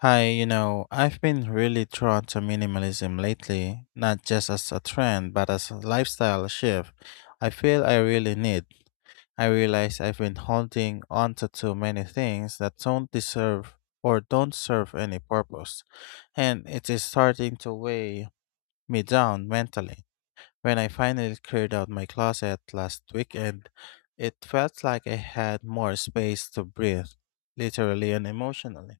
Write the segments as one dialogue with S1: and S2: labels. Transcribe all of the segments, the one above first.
S1: Hi, I've been really drawn to minimalism lately, not just as a trend, but as a lifestyle shift. I feel I really need. I realize I've been holding onto too many things that don't deserve or don't serve any purpose, and it is starting to weigh me down mentally. When I finally cleared out my closet last weekend, it felt like I had more space to breathe, literally and emotionally.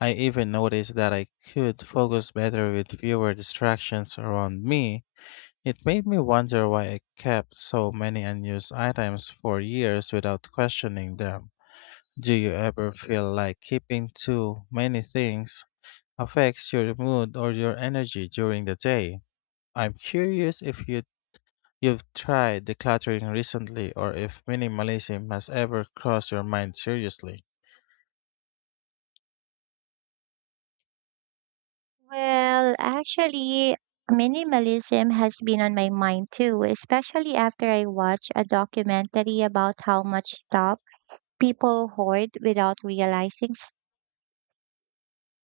S1: I even noticed that I could focus better with fewer distractions around me. It made me wonder why I kept so many unused items for years without questioning them. Do you ever feel like keeping too many things affects your mood or your energy during the day? I'm curious if you've tried decluttering recently or if minimalism has ever crossed your mind seriously.
S2: Well, actually, minimalism has been on my mind too, especially after I watched a documentary about how much stuff people hoard without realizing.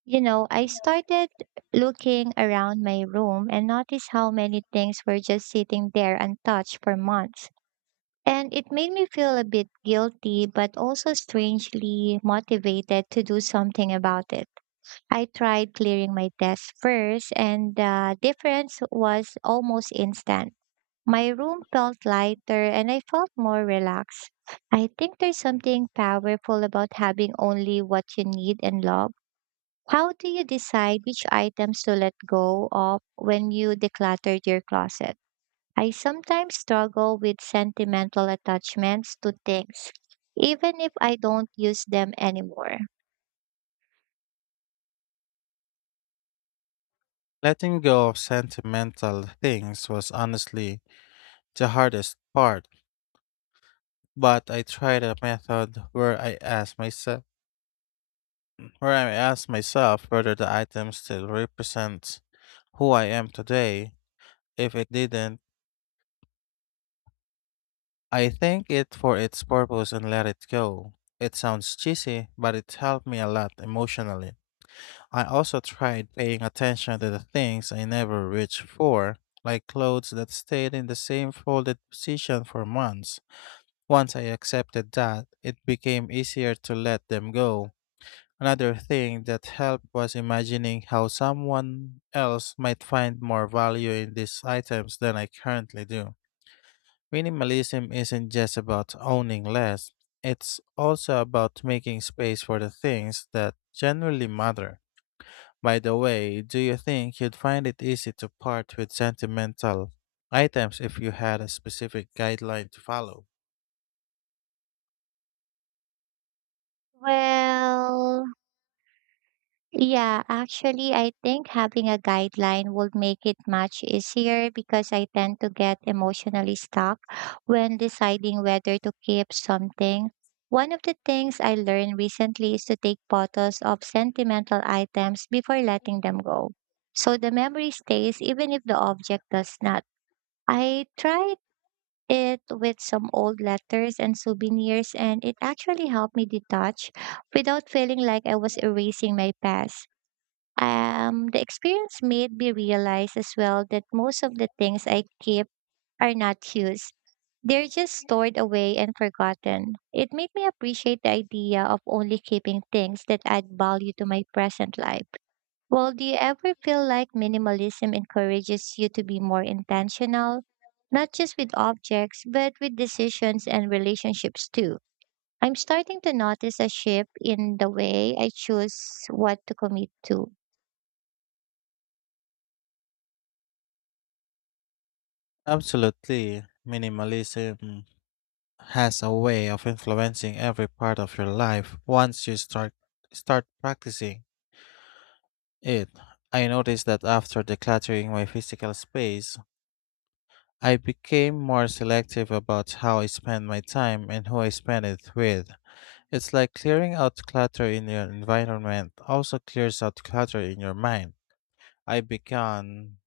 S2: I started looking around my room and noticed how many things were just sitting there untouched for months. And it made me feel a bit guilty, but also strangely motivated to do something about it. I tried clearing my desk first, and the difference was almost instant. My room felt lighter and I felt more relaxed. I think there's something powerful about having only what you need and love. How do you decide which items to let go of when you decluttered your closet? I sometimes struggle with sentimental attachments to things, even if I don't use them anymore.
S1: Letting go of sentimental things was honestly the hardest part, but I tried a method where I ask myself whether the item still represents who I am today. If it didn't, I thank it for its purpose and let it go. It sounds cheesy, but it helped me a lot emotionally. I also tried paying attention to the things I never reached for, like clothes that stayed in the same folded position for months. Once I accepted that, it became easier to let them go. Another thing that helped was imagining how someone else might find more value in these items than I currently do. Minimalism isn't just about owning less, it's also about making space for the things that generally matter. By the way, do you think you'd find it easy to part with sentimental items if you had a specific guideline to follow?
S2: Well, yeah, actually, I think having a guideline would make it much easier because I tend to get emotionally stuck when deciding whether to keep something. One of the things I learned recently is to take photos of sentimental items before letting them go, so the memory stays even if the object does not. I tried it with some old letters and souvenirs, and it actually helped me detach without feeling like I was erasing my past. The experience made me realize as well that most of the things I keep are not used. They're just stored away and forgotten. It made me appreciate the idea of only keeping things that add value to my present life. Well, do you ever feel like minimalism encourages you to be more intentional, not just with objects, but with decisions and relationships too? I'm starting to notice a shift in the way I choose what to commit to.
S1: Absolutely. Minimalism has a way of influencing every part of your life once you start practicing it. I noticed that after decluttering my physical space, I became more selective about how I spend my time and who I spend it with. It's like clearing out clutter in your environment also clears out clutter in your mind. I began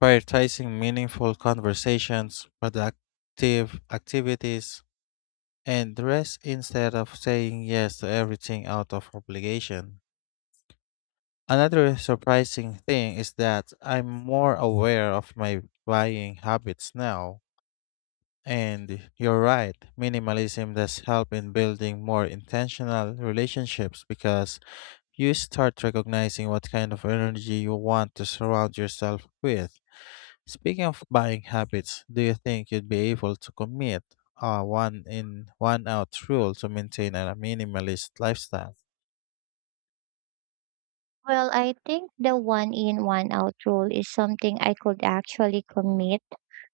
S1: prioritizing meaningful conversations, productive activities, and rest instead of saying yes to everything out of obligation. Another surprising thing is that I'm more aware of my buying habits now. And you're right, minimalism does help in building more intentional relationships because you start recognizing what kind of energy you want to surround yourself with. Speaking of buying habits, do you think you'd be able to commit a one in one out rule to maintain a minimalist lifestyle?
S2: Well, I think the one in, one out rule is something I could actually commit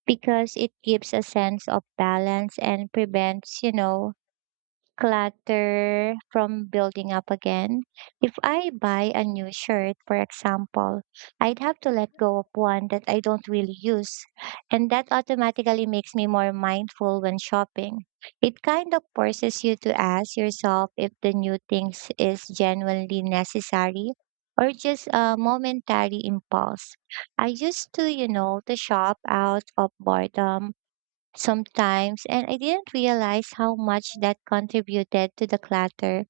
S2: because it gives a sense of balance and prevents, clutter from building up again. If I buy a new shirt, for example, I'd have to let go of one that I don't really use. And that automatically makes me more mindful when shopping. It kind of forces you to ask yourself if the new things is genuinely necessary or just a momentary impulse. I used to, to shop out of boredom sometimes, and I didn't realize how much that contributed to the clutter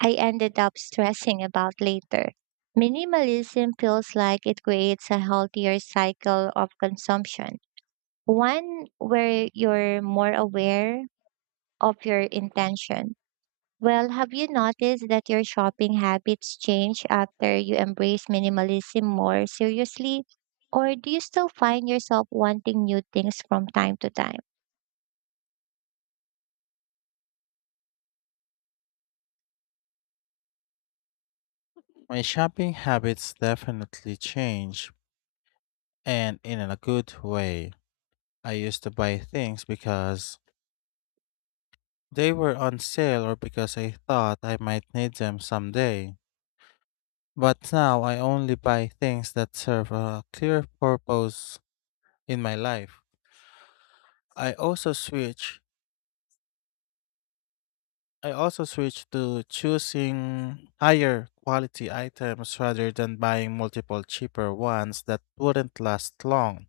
S2: I ended up stressing about later. Minimalism feels like it creates a healthier cycle of consumption, one where you're more aware of your intention. Well, have you noticed that your shopping habits change after you embrace minimalism more seriously? Or do you still find yourself wanting new things from time to time?
S1: My shopping habits definitely change and in a good way. I used to buy things because they were on sale or because I thought I might need them someday. But now I only buy things that serve a clear purpose in my life. I also switch I also switched to choosing higher quality items rather than buying multiple cheaper ones that wouldn't last long.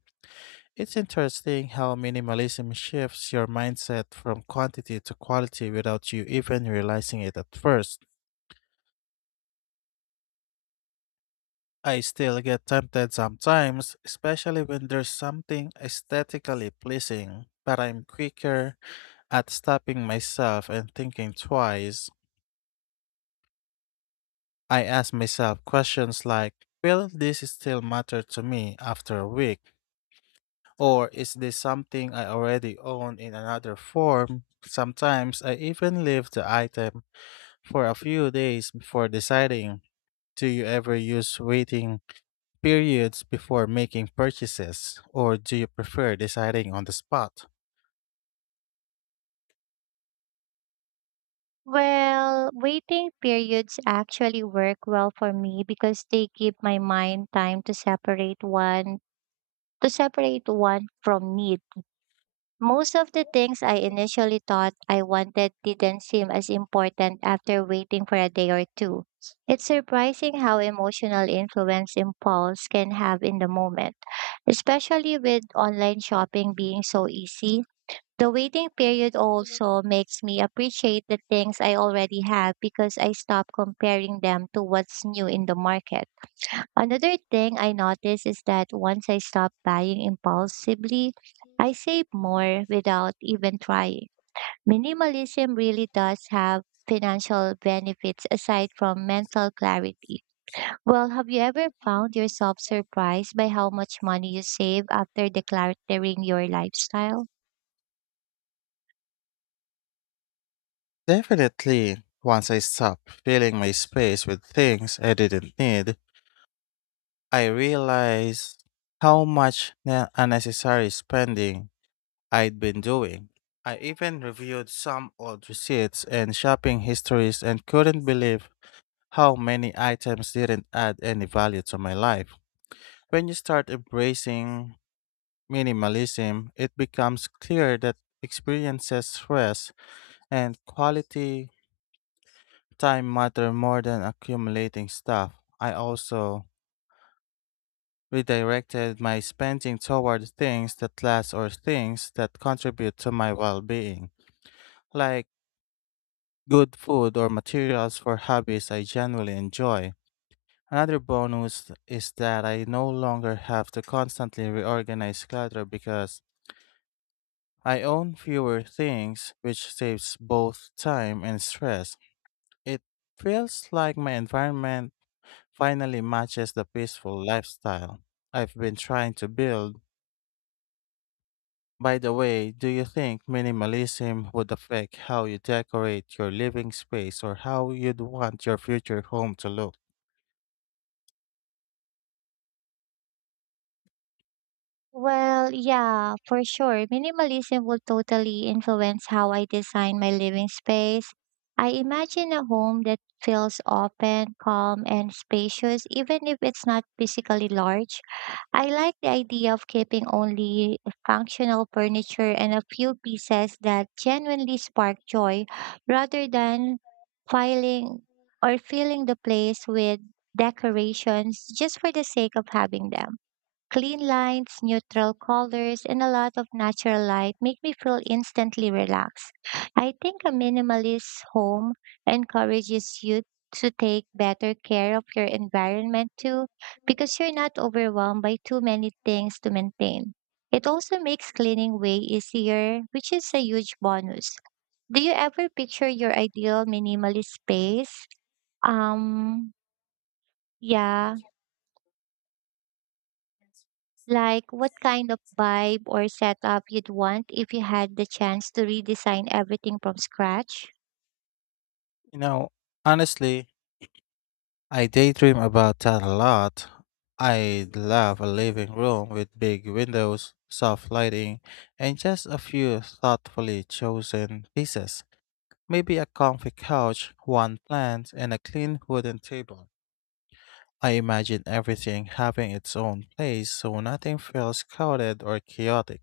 S1: It's interesting how minimalism shifts your mindset from quantity to quality without you even realizing it at first. I still get tempted sometimes, especially when there's something aesthetically pleasing, but I'm quicker at stopping myself and thinking twice. I ask myself questions like will this still matter to me after a week? Or is this something I already own in another form? Sometimes I even leave the item for a few days before deciding. Do you ever use waiting periods before making purchases? Or do you prefer deciding on the spot?
S2: Well, waiting periods actually work well for me because they give my mind time to separate one from need. Most of the things I initially thought I wanted didn't seem as important after waiting for a day or two. It's surprising how emotional influence impulse can have in the moment, especially with online shopping being so easy. The waiting period also makes me appreciate the things I already have because I stop comparing them to what's new in the market. Another thing I notice is that once I stop buying impulsively, I save more without even trying. Minimalism really does have financial benefits aside from mental clarity. Well, have you ever found yourself surprised by how much money you save after decluttering your lifestyle?
S1: Definitely, once I stopped filling my space with things I didn't need, I realized how much unnecessary spending I'd been doing. I even reviewed some old receipts and shopping histories and couldn't believe how many items didn't add any value to my life. When you start embracing minimalism, it becomes clear that experiences, stress, and quality time matter more than accumulating stuff. I also redirected my spending toward things that last or things that contribute to my well being, like good food or materials for hobbies I genuinely enjoy. Another bonus is that I no longer have to constantly reorganize clutter because I own fewer things, which saves both time and stress. It feels like my environment finally matches the peaceful lifestyle I've been trying to build. By the way, do you think minimalism would affect how you decorate your living space or how you'd want your future home to look?
S2: Well, yeah, for sure. Minimalism will totally influence how I design my living space. I imagine a home that feels open, calm, and spacious, even if it's not physically large. I like the idea of keeping only functional furniture and a few pieces that genuinely spark joy rather than filing or filling the place with decorations just for the sake of having them. Clean lines, neutral colors, and a lot of natural light make me feel instantly relaxed. I think a minimalist home encourages you to take better care of your environment too, because you're not overwhelmed by too many things to maintain. It also makes cleaning way easier, which is a huge bonus. Do you ever picture your ideal minimalist space? Um, yeah. Like what kind of vibe or setup you'd want if you had the chance to redesign everything from scratch?
S1: You know, honestly, I daydream about that a lot. I'd love a living room with big windows, soft lighting, and just a few thoughtfully chosen pieces. Maybe a comfy couch, one plant, and a clean wooden table. I imagine everything having its own place so nothing feels crowded or chaotic.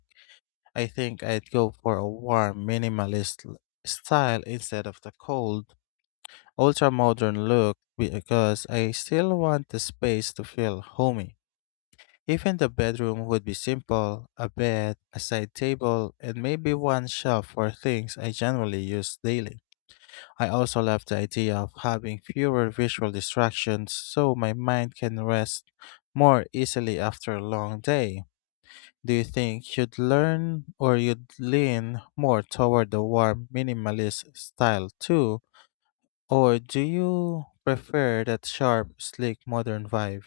S1: I think I'd go for a warm, minimalist style instead of the cold, ultra modern look because I still want the space to feel homey. Even the bedroom would be simple a bed, a side table, and maybe one shelf for things I generally use daily. I also love the idea of having fewer visual distractions so my mind can rest more easily after a long day. Do you think you'd learn or you'd lean more toward the warm minimalist style too? Or do you prefer that sharp, sleek modern vibe?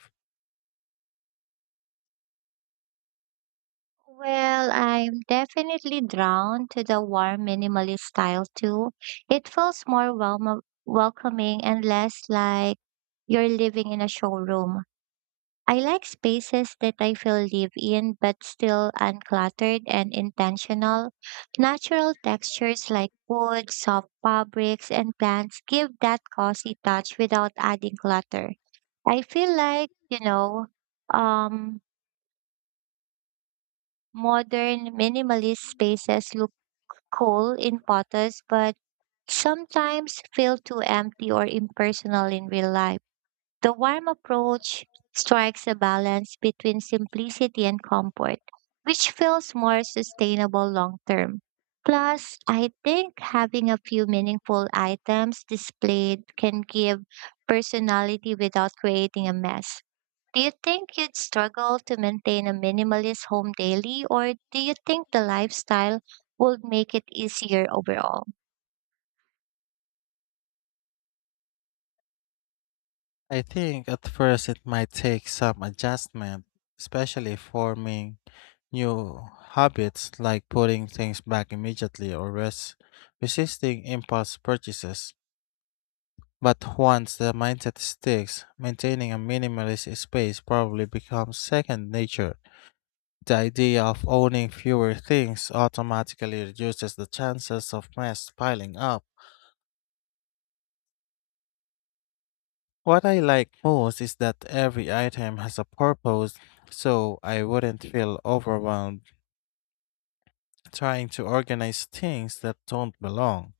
S2: Well, I'm definitely drawn to the warm minimalist style too. It feels more welma welcoming and less like you're living in a showroom. I like spaces that I feel live in but still uncluttered and intentional. Natural textures like wood, soft fabrics, and plants give that cozy touch without adding clutter. I feel like, um, modern minimalist spaces look cool in photos but sometimes feel too empty or impersonal in real life. The warm approach strikes a balance between simplicity and comfort, which feels more sustainable long term. Plus, I think having a few meaningful items displayed can give personality without creating a mess. Do you think you'd struggle to maintain a minimalist home daily, or do you think the lifestyle would make it easier overall?
S1: I think at first it might take some adjustment, especially forming new habits like putting things back immediately or resisting impulse purchases. But once the mindset sticks, maintaining a minimalist space probably becomes second nature. The idea of owning fewer things automatically reduces the chances of mess piling up. What I like most is that every item has a purpose, so I wouldn't feel overwhelmed trying to organize things that don't belong.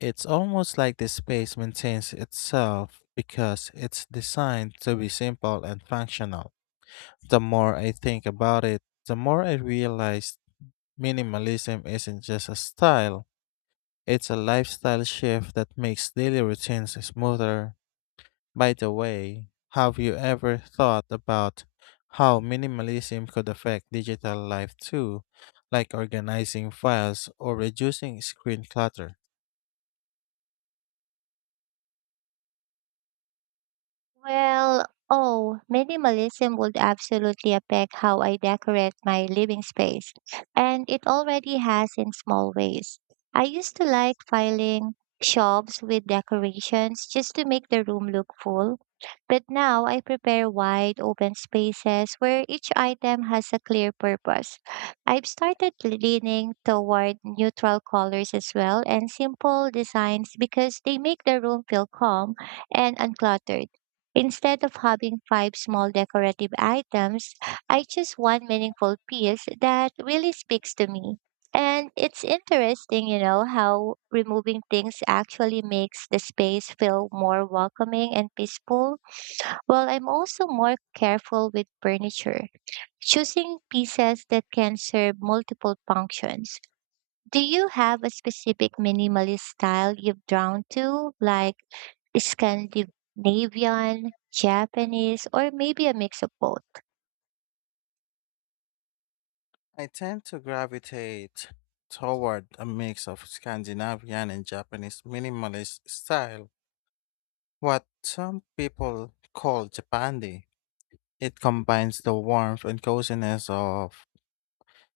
S1: It's almost like the space maintains itself because it's designed to be simple and functional. The more I think about it, the more I realize minimalism isn't just a style, it's a lifestyle shift that makes daily routines smoother. By the way, have you ever thought about how minimalism could affect digital life too, like organizing files or reducing screen clutter?
S2: Minimalism would absolutely affect how I decorate my living space. And it already has in small ways. I used to like filing shelves with decorations just to make the room look full. But now I prepare wide open spaces where each item has a clear purpose. I've started leaning toward neutral colors as well and simple designs because they make the room feel calm and uncluttered. Instead of having five small decorative items, I choose one meaningful piece that really speaks to me. And it's interesting, you know, how removing things actually makes the space feel more welcoming and peaceful, while I'm also more careful with furniture, choosing pieces that can serve multiple functions. Do you have a specific minimalist style you've drawn to, like Scandinavian, Japanese, or maybe a mix of both?
S1: I tend to gravitate toward a mix of Scandinavian and Japanese minimalist style, what some people call Japandi. It combines the warmth and coziness of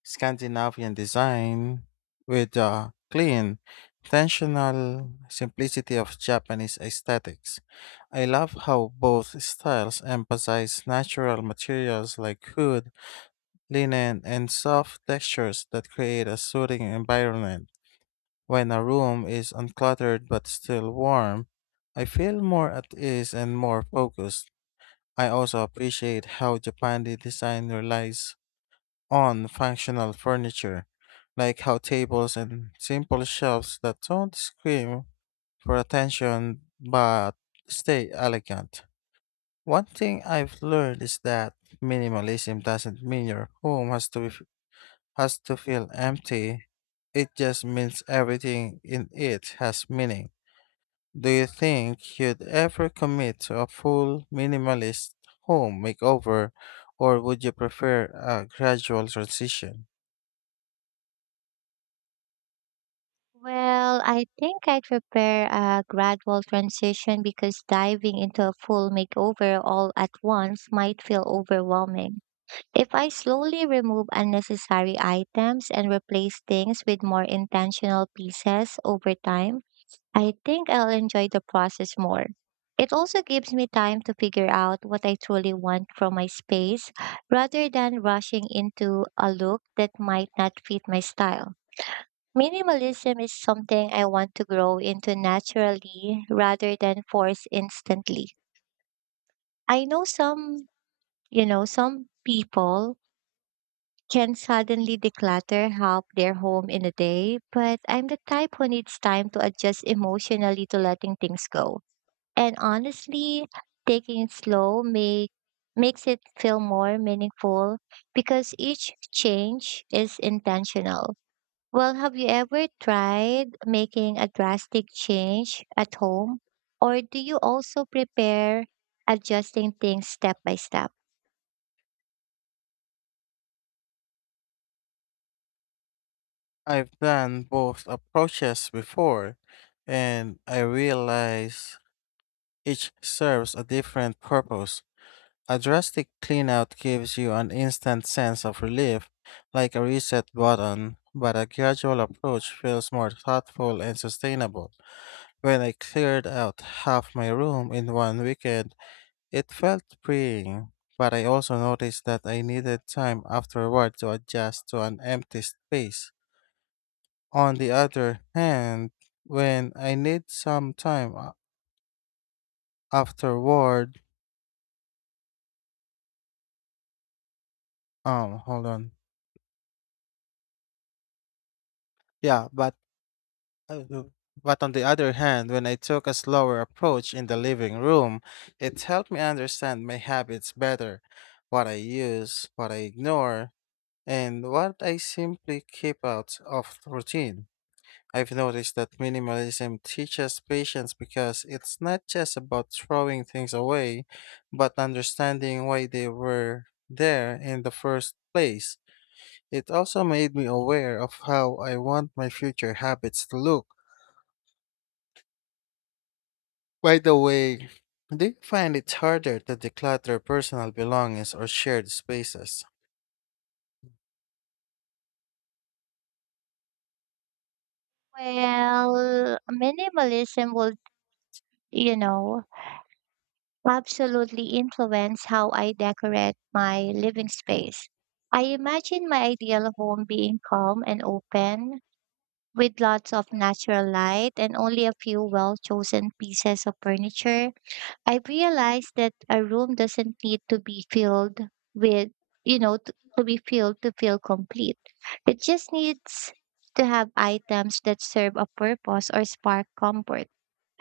S1: Scandinavian design with the clean, intentional simplicity of Japanese aesthetics. I love how both styles emphasize natural materials like wood, linen, and soft textures that create a soothing environment. When a room is uncluttered but still warm, I feel more at ease and more focused. I also appreciate how Japan design relies on functional furniture, like how tables and simple shelves that don't scream for attention but stay elegant. One thing I've learned is that minimalism doesn't mean your home has to be, has to feel empty. It just means everything in it has meaning. Do you think you'd ever commit to a full minimalist home makeover, or would you prefer a gradual transition?
S2: Well, I think I'd prepare a gradual transition because diving into a full makeover all at once might feel overwhelming. If I slowly remove unnecessary items and replace things with more intentional pieces over time, I think I'll enjoy the process more. It also gives me time to figure out what I truly want from my space rather than rushing into a look that might not fit my style. Minimalism is something I want to grow into naturally rather than force instantly. I know some people can suddenly declutter half their home in a day, but I'm the type who needs time to adjust emotionally to letting things go. And honestly, taking it slow makes it feel more meaningful because each change is intentional. Well, have you ever tried making a drastic change at home? Or do you also prepare adjusting things step by step?
S1: I've done both approaches before, and I realize each serves a different purpose. A drastic cleanout gives you an instant sense of relief, like a reset button, but a gradual approach feels more thoughtful and sustainable. When I cleared out half my room in one weekend, it felt freeing, but I also noticed that I needed time afterward to adjust to an empty space. On the other hand, when I need some time a- afterward, hold on. Yeah, but uh, w- but on the other hand, when I took a slower approach in the living room, it helped me understand my habits better, what I use, what I ignore, and what I simply keep out of routine. I've noticed that minimalism teaches patience because it's not just about throwing things away, but understanding why they were there in the first place. It also made me aware of how I want my future habits to look. By the way, do you find it harder to declutter personal belongings or shared spaces?
S2: Well, minimalism will, you know, absolutely influence how I decorate my living space. I imagine my ideal home being calm and open, with lots of natural light and only a few well chosen pieces of furniture. I've realized that a room doesn't need to be filled with, you know, t- to be filled to feel complete. It just needs to have items that serve a purpose or spark comfort.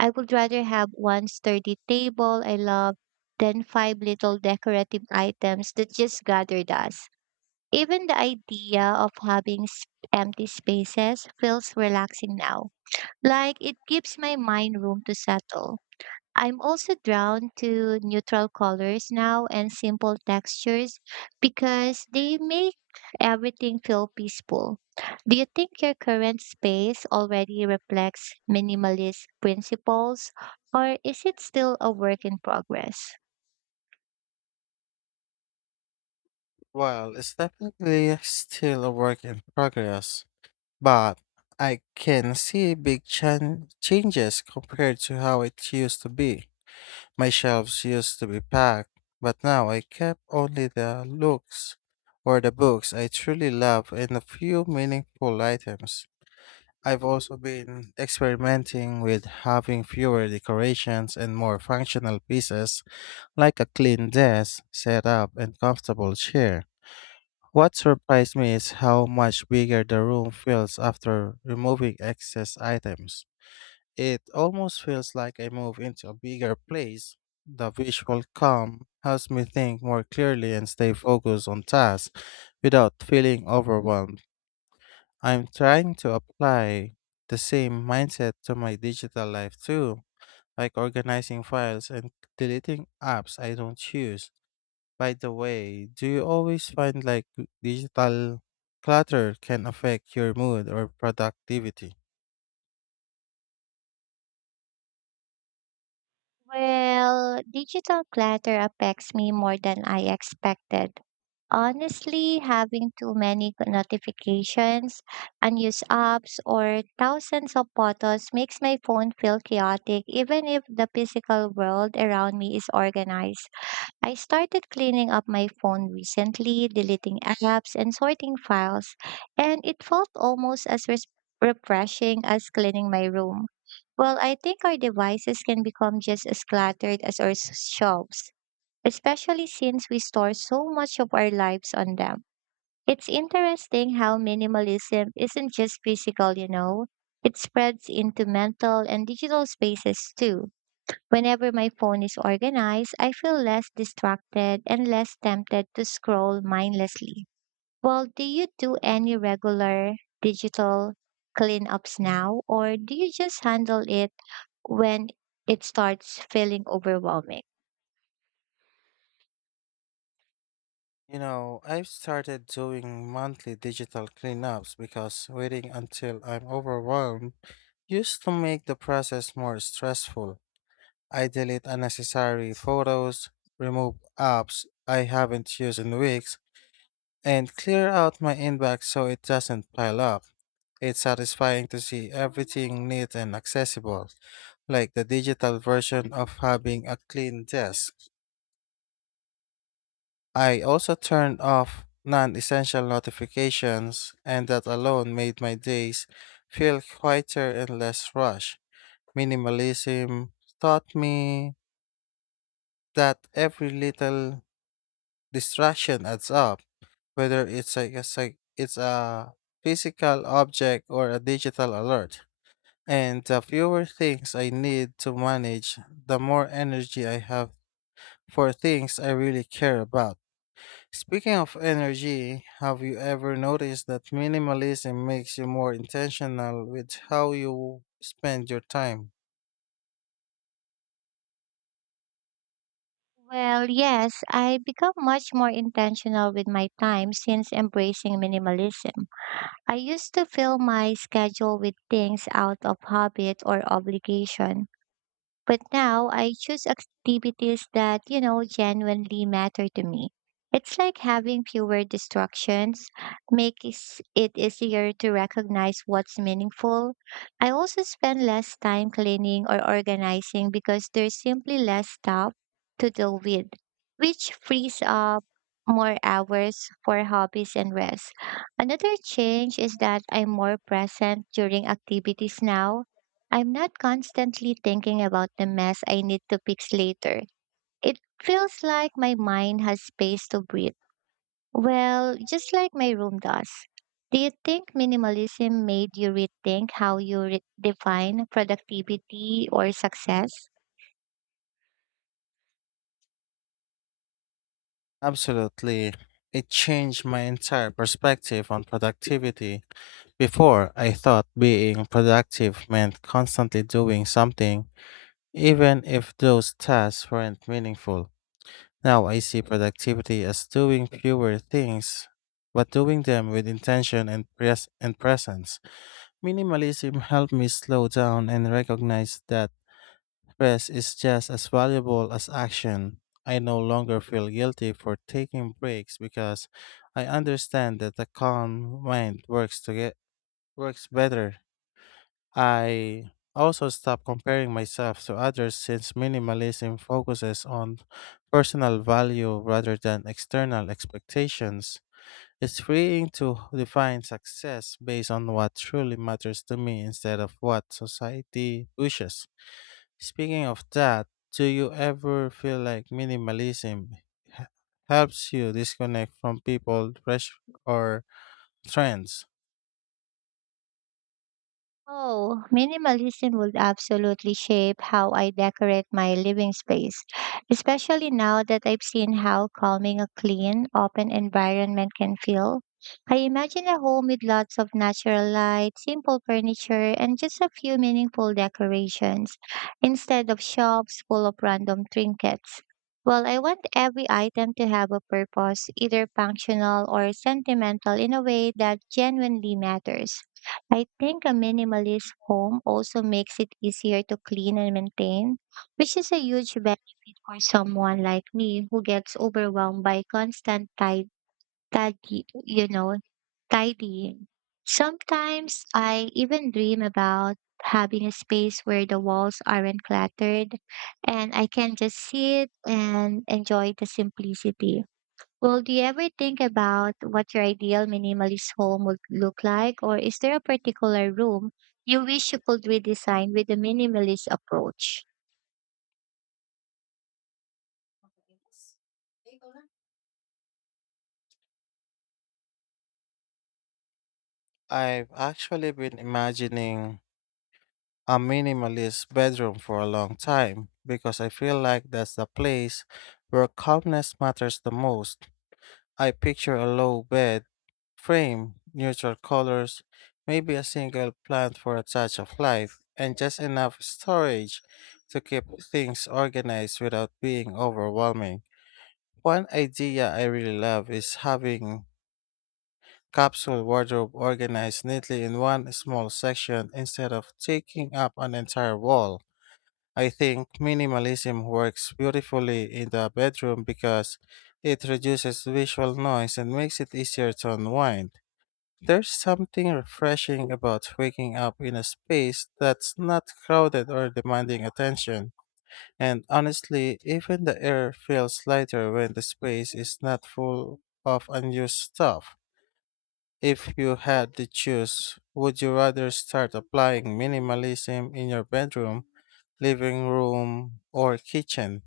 S2: I would rather have one sturdy table I love than five little decorative items that just gather dust. Even the idea of having empty spaces feels relaxing now, like it gives my mind room to settle. I'm also drawn to neutral colors now and simple textures because they make everything feel peaceful. Do you think your current space already reflects minimalist principles or is it still a work in progress?
S1: Well, it's definitely still a work in progress, but I can see big changes compared to how it used to be. My shelves used to be packed, but now I kept only the looks or the books I truly love and a few meaningful items. I've also been experimenting with having fewer decorations and more functional pieces like a clean desk, setup, and comfortable chair. What surprised me is how much bigger the room feels after removing excess items. It almost feels like I move into a bigger place. The visual calm helps me think more clearly and stay focused on tasks without feeling overwhelmed. I'm trying to apply the same mindset to my digital life too, like organizing files and deleting apps I don't use. By the way, do you always find like digital clutter can affect your mood or productivity?
S2: Well, digital clutter affects me more than I expected. Honestly, having too many notifications, unused apps, or thousands of photos makes my phone feel chaotic, even if the physical world around me is organized. I started cleaning up my phone recently, deleting apps, and sorting files, and it felt almost as refreshing as cleaning my room. Well, I think our devices can become just as cluttered as our shelves, especially since we store so much of our lives on them. It's interesting how minimalism isn't just physical, you know, it spreads into mental and digital spaces too. Whenever my phone is organized, I feel less distracted and less tempted to scroll mindlessly. Well, do you do any regular digital cleanups now, or do you just handle it when it starts feeling overwhelming?
S1: You know, I've started doing monthly digital cleanups because waiting until I'm overwhelmed used to make the process more stressful. I delete unnecessary photos, remove apps I haven't used in weeks, and clear out my inbox so it doesn't pile up. It's satisfying to see everything neat and accessible, like the digital version of having a clean desk. I also turned off non essential notifications, and that alone made my days feel quieter and less rushed. Minimalism taught me that every little distraction adds up, whether it's a physical object or a digital alert. And the fewer things I need to manage, the more energy I have for things I really care about. Speaking of energy, have you ever noticed that minimalism makes you more intentional with how you spend your time?
S2: Well, yes, I become much more intentional with my time since embracing minimalism. I used to fill my schedule with things out of habit or obligation, but now I choose activities that, you know, genuinely matter to me. It's like having fewer distractions, makes it easier to recognize what's meaningful. I also spend less time cleaning or organizing because there's simply less stuff to deal with, which frees up more hours for hobbies and rest. Another change is that I'm more present during activities now. I'm not constantly thinking about the mess I need to fix later. It feels like my mind has space to breathe. Well, just like my room does. Do you think minimalism made you rethink how you define productivity or success?
S1: Absolutely. It changed my entire perspective on productivity. Before, I thought being productive meant constantly doing something, even if those tasks weren't meaningful. Now I see productivity as doing fewer things, but doing them with intention and presence. Minimalism helped me slow down and recognize that rest is just as valuable as action. I no longer feel guilty for taking breaks because I understand that a calm mind works to get works better. I also stopped comparing myself to others since minimalism focuses on personal value rather than external expectations. It's freeing to define success based on what truly matters to me instead of what society pushes. Speaking of that, do you ever feel like minimalism h- helps you disconnect from people, pressure, or trends?
S2: Oh, minimalism would absolutely shape how I decorate my living space, especially now that I've seen how calming a clean, open environment can feel. I imagine a home with lots of natural light, simple furniture, and just a few meaningful decorations, instead of shops full of random trinkets. Well, I want every item to have a purpose, either functional or sentimental, in a way that genuinely matters. I think a minimalist home also makes it easier to clean and maintain, which is a huge benefit for someone like me who gets overwhelmed by constant tidy you know, tidying. Sometimes I even dream about having a space where the walls aren't cluttered and I can just sit and enjoy the simplicity. Well, do you ever think about what your ideal minimalist home would look like, or is there a particular room you wish you could redesign with a minimalist approach?
S1: I've actually been imagining a minimalist bedroom for a long time because I feel like that's the place where calmness matters the most. I picture a low bed, frame, neutral colors, maybe a single plant for a touch of life, and just enough storage to keep things organized without being overwhelming. One idea I really love is having capsule wardrobe organized neatly in one small section instead of taking up an entire wall. I think minimalism works beautifully in the bedroom because it reduces visual noise and makes it easier to unwind. There's something refreshing about waking up in a space that's not crowded or demanding attention. And honestly, even the air feels lighter when the space is not full of unused stuff. If you had to choose, would you rather start applying minimalism in your bedroom, living room, or kitchen?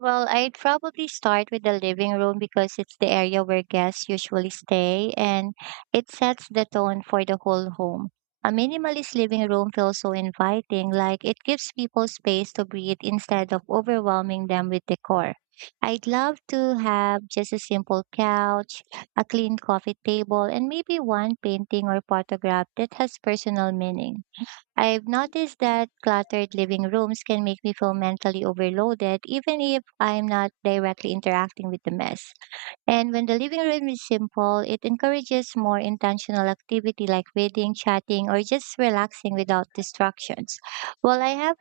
S2: Well, I'd probably start with the living room because it's the area where guests usually stay and it sets the tone for the whole home. A minimalist living room feels so inviting, like it gives people space to breathe instead of overwhelming them with decor. I'd love to have just a simple couch, a clean coffee table, and maybe one painting or photograph that has personal meaning. I've noticed that cluttered living rooms can make me feel mentally overloaded, even if I'm not directly interacting with the mess. And when the living room is simple, it encourages more intentional activity like reading, chatting, or just relaxing without distractions. While I have